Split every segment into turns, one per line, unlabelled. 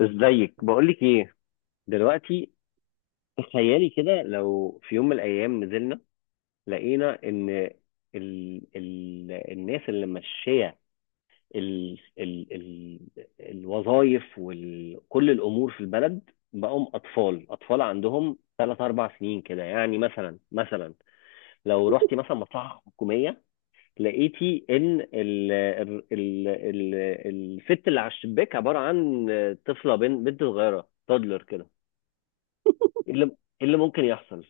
ازيك؟ بقولك ايه دلوقتي، تخيلي كده لو في يوم من الايام نزلنا لقينا ان ال الناس اللي ماشيه ال ال ال الوظائف وكل الامور في البلد بقوا اطفال، اطفال عندهم ثلاث اربع سنين كده، يعني مثلا لو رحتي مثلا مصلحه حكوميه لقيتي ان ال الست اللي على الشباك عباره عن طفله، بنت بنت صغيره، تادلر كده. إيه اللي ممكن يحصل؟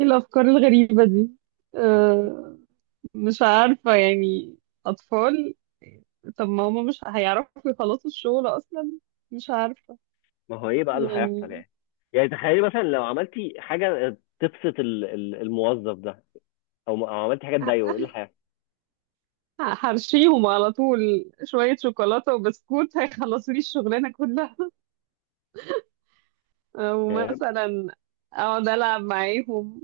ايه الافكار الغريبه دي؟ أه. مش عارفه يعني. اطفال. طب ما هما مش هيعرفوا يخلصوا الشغل اصلا. مش عارفه.
ما هو ايه بقى اللي هيحصل
يعني
يعني تخيلي مثلا لو عملتي حاجه تبسط الموظف ده، او عملتي حاجه تضايقه
ه-
ايه اللي هيحصل؟
هرشيهم على طول شويه شوكولاته وبسكوت هيخلصوا لي الشغلانه كلها. أه،
يعني
ومثلا اقعد العب معاهم.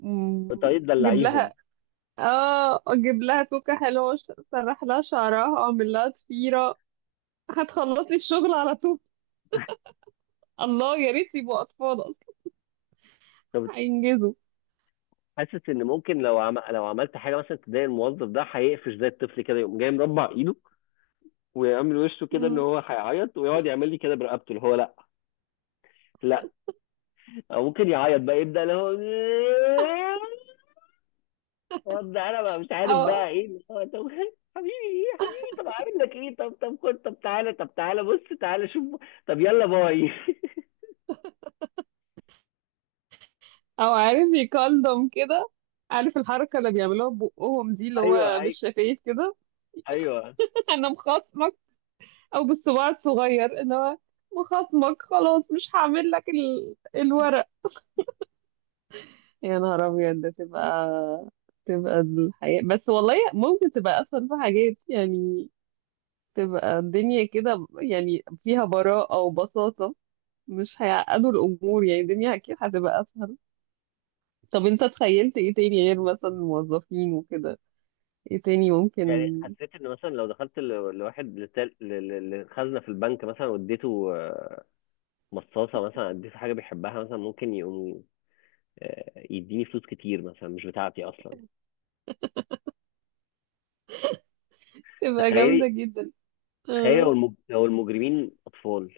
مم،
طريقه
اجيب
تدلعيهم.
لها. اه، اجيب لها توكه حلوه. سرح لها شعرها اعمل لها ضفيره. هتخلص لي الشغل على طول. الله يا ريت يبقوا اطفال.
طب
هينجزوا.
حاسس ان ممكن لو لو عملت حاجه مثلا تضايق الموظف ده هيقفش زي الطفل كده، يقوم جاي مربع ايده ويعمل وشه كده ان
مم.
هو هيعيط، ويقعد يعمل لي كده برقبته اللي هو لا، لا. او ممكن يعيط بقى، يبدا اللي هو رد، انا بقى مش عارف
او
بقى ايه اللي هو. طب حبيبي ايه، يا حبيبي، طب عامل لك ايه، طب طب خد، طب تعالى، طب تعالى بص تعالى شوف، طب يلا باي.
او عارف يكلم كده. عارف الحركة اللي بيعملوها ببقهم دي اللي
ايوه
هو
ايوه،
بالشفايف كده.
ايوه.
انا مخاصمك. او بالصباع الصغير اللي هو. مخاصمك خلاص مش هعمل لك الورق. يا نهار ابيض ده. تبقى الحياة، بس والله ممكن تبقى اسهل في حاجات يعني. تبقى الدنيا كده يعني فيها براءة وبساطة. مش هيعقدوا الامور، يعني الدنيا اكيد هتبقى اسهل. طب انت تخيلت ايه تاني غير مثلا الموظفين وكده؟ ايه تاني
يعني
ممكن؟
حسيت ان مثلا لو دخلت لواحد لخزنه في البنك مثلا واديته مصاصه مثلا، اديته حاجه بيحبها مثلا ممكن يقوم يديني فلوس كتير مثلا مش بتاعتي اصلا.
تبقى جامدة
تخيلي،
جدا.
تخيلي لو
اه.
لو المجرمين اطفال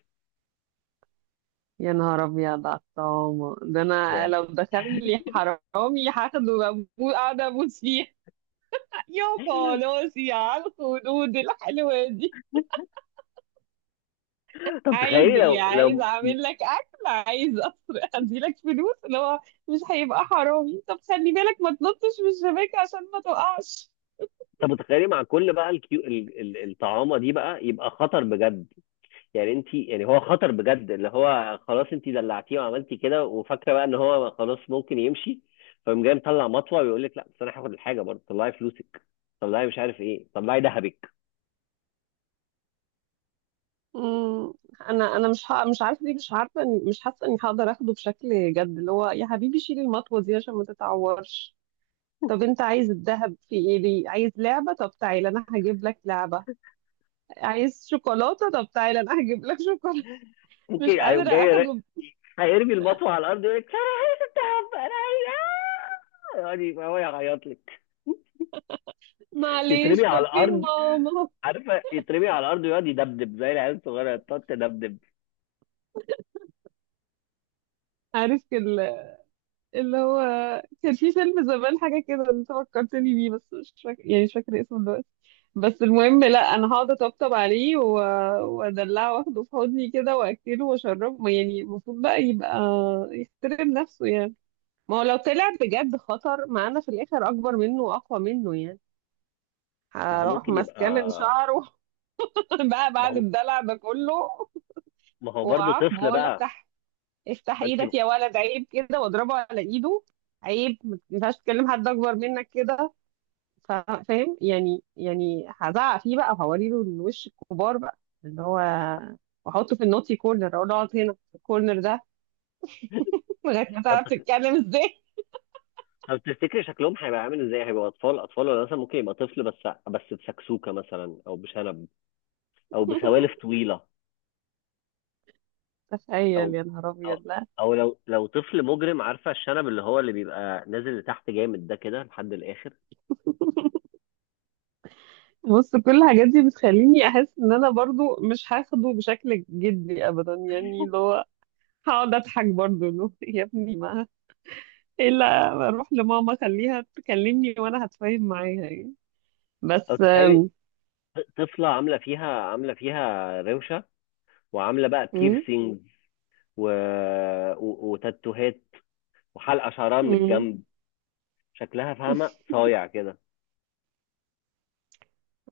يا نهار ابيض على الطعامة ده، انا
يعني.
لو دخل لي حرامي هاخده قاعدة ابوس فيه. يا خلاصي على الخدود الحلوة دي.
طب
عايز
تخيلي
ايه؟
لو
عايز
لو
اعمل لك اكل؟ عايز اسرق؟ اديلك فلوس. اللي هو مش هيبقى حرامي. طب خلي بالك ما تنطش من الشباك عشان ما تقعش.
طب تخيلي مع كل بقى الكيو الطعامه دي بقى، يبقى خطر بجد. يعني انت يعني هو خطر بجد اللي هو خلاص، انت دلعتيه وعملتي كده وفاكره بقى ان هو خلاص ممكن يمشي، فقام جاي مطلع مطوه ويقول لك لا بس انا هاخد الحاجه برضه، طلعي فلوسك، طلعي مش عارف ايه، طلعي ذهبك.
مم، انا مش عارفه. دي مش عارفه مش حاسه اني هقدر اخده بشكل جد. اللي هو يا حبيبي شيل المطوه دي عشان ما تتعورش. طب انت عايز الذهب في ايه؟ ليه؟ عايز لعبه؟ طب تعالى انا هجيب لك لعبه. عايز شوكولاته؟ طب تعالى انا هجيب لك شوكولاته. مش
ممكن هيقوم
قادره
جاي
اخده.
هيرمي المطوه على الارض، يقول لك انا عايز الذهب انا عايز آه!" يعني هو يعيط لك،
معلش،
يترمي على
طب فين
الارض.
ماما؟
عارفه يترمي على الارض ويقعد يدبدب زي العيال الصغيره تقعد تدبدب.
عارف كده. اللي هو كان في فيلم زمان حاجة كده انت فكرتني بيه، بس مش فاكر يعني مش فاكرة اسمه دلوقتي. بس المهم، لا، انا هقعد اطبطب عليه وادلعه واخده في حضني كده واكله واشربه. ما يعني المفروض بقى يبقى يحترم نفسه يعني. ما هو لو طلع بجد خطر معانا في الاخر اكبر منه واقوى منه يعني
ما هو
هروح
ممكن
ماسكاه من
يبقى،
شعره. بقى
ما
بعد
هو
الدلع ده كله،
ما هو برضه
وعاقبه
طفل
اقول له
بقى.
افتح. افتح
فانت.
ايدك يا ولد، عيب كده، واضربه على ايده. عيب ما ينفعش تكلم حد اكبر منك كده. فاهم يعني هزعق فيه بقى وهوري له الوش الكبار بقى. اللي هو واحطه في النوتي كورنر اقول له اقعد هنا في الكورنر ده. لغايه ما
طب،
تعرف تتكلم ازاي.
طب تفتكري شكلهم هيبقى عامل ازاي؟ هيبقى اطفال اطفال ولا مثلا ممكن يبقى طفل، بس بس بسكسوكه مثلا، او بشنب، او بسوالف طويله،
تخيل
او
يا نهار
او
ابيض. لا،
او لو طفل مجرم، عارفه الشنب اللي هو اللي بيبقى نازل لتحت جامد ده كده لحد الاخر.
بص كل الحاجات دي بتخليني احس ان انا برضو مش هاخده بشكل جدي ابدا. يعني اللي هو هقعد اضحك برضو، اللي هو يا ابني، ما الا اروح لماما خليها تكلمني وانا هتفاهم معاها يعني.
او
بس
تخيلي طفله عامله فيها روشه، وعامله بقى
مم،
بيرسينج، و... و وتاتوهات وحلقه شعرها من
مم.
الجنب، شكلها فاهمه صايع كده.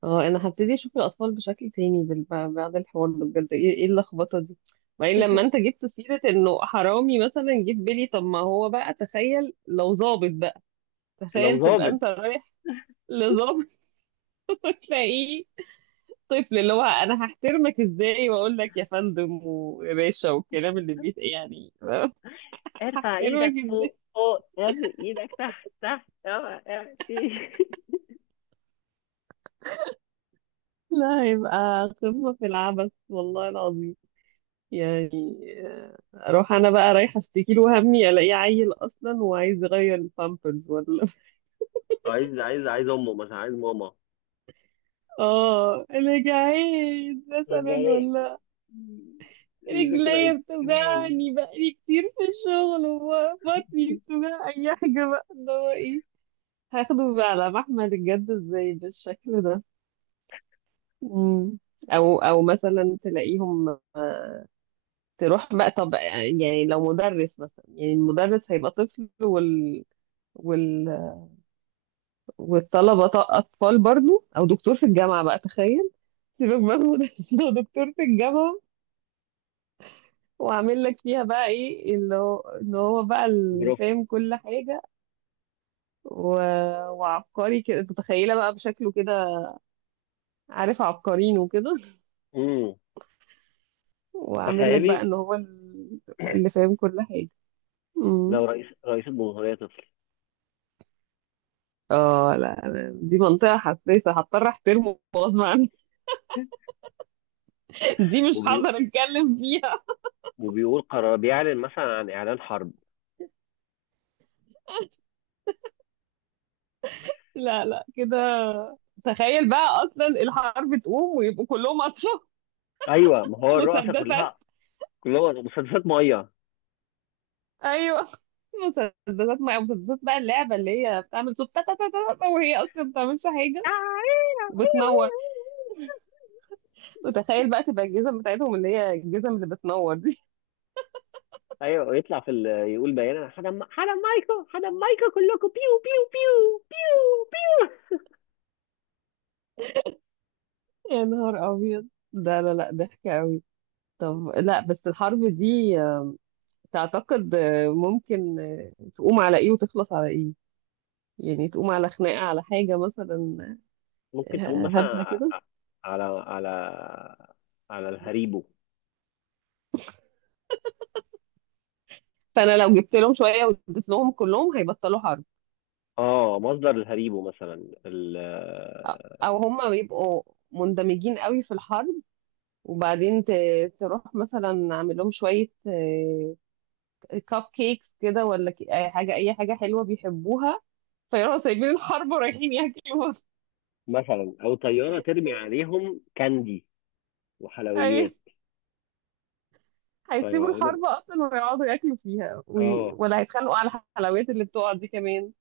اه، انا هبتدي اشوف الاطفال بشكل تاني بعد الحوار ده، بجد ايه اللخبطه دي. وبعدين لما انت جبت سيره انه حرامي مثلا، جه في بالي طب ما هو بقى، تخيل لو ظابط بقى.
لو
تخيل تبقى
ظابط،
انت رايح لظابط. وتلاقيه طفل. اللي هو انا هحترمك ازاي؟ واقول لك يا فندم ويا باشا والكلام اللي بيت يعني. هحترمك ازاي؟ لا يبقى قمة في العبث والله العظيم يعني. آه، اروح انا بقى رايحة اشتكي له همي، الاقيه عيل اصلا وعايز يغير البامبرز ولا.
عايز عايز امه مثلا، عايز ماما،
اه انا جعان مثلا
يبقى
ولا
يذاكر
رجليا
ايس كريم.
بتوجعني بقالي كتير في الشغل وبطني بتوجع اي حاجة بقى. اللي هو ايه، هاخده بقى على محمل الجد ازاي بالشكل ده؟ مم. او مثلا تلاقيهم. تروح بقى. طب يعني لو مدرس مثلا، يعني المدرس هيبقى طفل وال... والطلبة أطفال برضو. أو دكتور في الجامعة بقى، تخيل. سيبك بقى من المدرسين، هو دكتور في الجامعة وعامل لك فيها بقى إيه، اللي هو إن هو بقى اللي
برافو.
فاهم كل حاجة و... وعبقري كده. تتخيلها بقى بشكله كده. عارف عبقريين وكده.
امم
وعامل لك بقى
تخيلي
إن هو اللي فاهم كل حاجة. مم.
لو رئيس الجمهورية طفل،
اه لا، دي منطقة حساسة هضطر احترمه غصب عني. دي مش
وبي...
هقدر اتكلم فيها.
وبيقول قرار، بيعلن مثلا عن إعلان حرب.
لا لا كده. تخيل بقى اصلا الحرب تقوم ويبقوا كلهم اطفال.
أيوه ما هو الرؤساء
مسدسات.
كلها، كلها مسدسات مية.
ايوه. مسدسات مع مسدسات بقى، اللعبه اللي هي بتعمل صوت تا تا تا تا تا وهي اصلا ما بتعملش حاجه، وبتنور. وتخيل بقى تبقى الجزم بتاعتهم اللي هي الجزم اللي بتنور دي.
أيوه ويطلع في يقول بيان أنا هدم هدم مايكو، هدم مايكو كلكم بيو بيو بيو بيو بيو.
يا نهار ابيض ده. لا لا، ضحك قوي. طب لا، بس الحرب دي تعتقد ممكن تقوم على ايه وتخلص على ايه؟ يعني تقوم على خناقه على حاجه مثلا
ممكن تقوم مثلا
هبله
ع-
كده.
على على الهريبو.
فانا لو جبت لهم شويه واديت لهم كلهم هيبطلوا حرب.
اه، مصدر الهريبو مثلا
او هم بيبقوا مندمجين قوي في الحرب، وبعدين تروح مثلا اعمل لهم شويه كاب كيكس كده ولا اي حاجه اي حاجه حلوه بيحبوها، فيروحوا سايبين الحرب ورايحين ياكلوا.
مثلا، او طياره ترمي عليهم كاندي
ايوه.
وحلويات،
هيسيبوا
فيقعدوا.
الحرب اصلا ويقعدوا ياكلوا فيها
اه
ولا هيتخانقوا على الحلويات اللي بتقع دي كمان.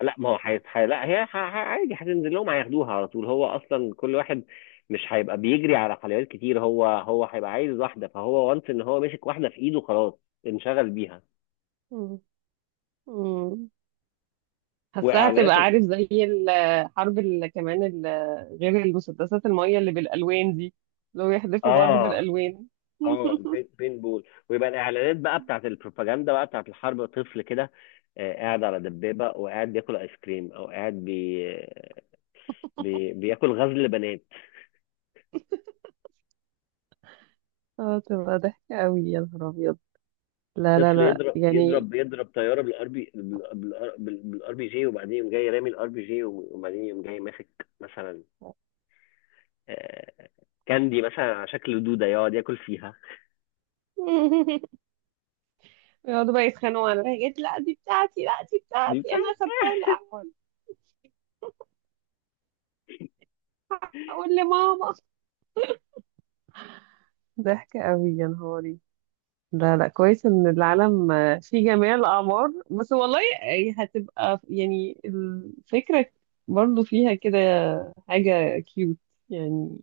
لا، ما هو لا هي عادي هتنزل لهم هياخدوها على طول، هو اصلا كل واحد مش هيبقى بيجري على حلويات كتير، هو هيبقى عايز واحده، فهو وانس ان هو مسك واحده في ايده خلاص، انشغل بيها.
مم. مم. حاساها هتبقى
واعلانات
عارف زي الحرب اللي كمان غير المسدسات المية اللي بالألوان دي، لو يحذفوا بعض
اه،
بالألوان.
اه، بين بين بول، ويبقى الاعلانات بقى بتاعت البروباجندا بقى بتاعت الحرب طفل كده، قاعد على دبابه وقاعد بياكل ايس كريم، او قاعد بياكل غزل بنات.
اه تبقى ضحكة قوي يا نهار أبيض. لا لا
طفل
لا
يضرب
يعني.
يضرب يضرب طياره بالار بي جي، وبعدين يقوم جاي رامي الار بي جي، وبعدين يقوم جاي ماسك مثلا آه، كاندي مثلا على شكل دوده يقعد ياكل فيها.
يقعدوا بقى يتخانقوا على الحاجات، لا دي بتاعتي، لا دي
دي
بتاعتي أنا
بتاعت.
أخدتها الأول. أقول لماما. ضحكة قوي يا نهار. لا لا، كويس ان العالم في جميع الاعمار. بس والله هتبقى يعني الفكره برضو فيها كده حاجه كيوت يعني.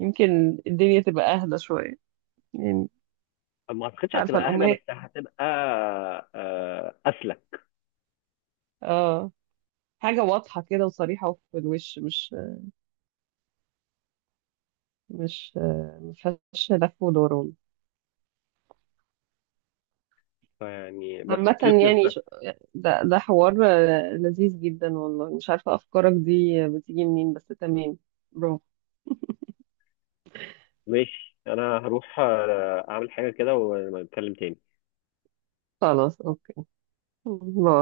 يمكن الدنيا تبقى اهدى شويه يعني.
ما اعتقدش
مش عارفه.
هتبقى اهدى بس
الامهات
هتبقى اسلك.
اه، حاجه واضحه كده وصريحه في الوش. مش ما فيهاش لف ودوران
يعني بس
عامة.
كيوتنس.
يعني ده حوار لذيذ جدا والله. مش عارفة أفكارك دي بتيجي منين بس تمام. برافو.
ماشي، انا هروح اعمل حاجة كده ونتكلم تاني.
خلاص أوكي. باي.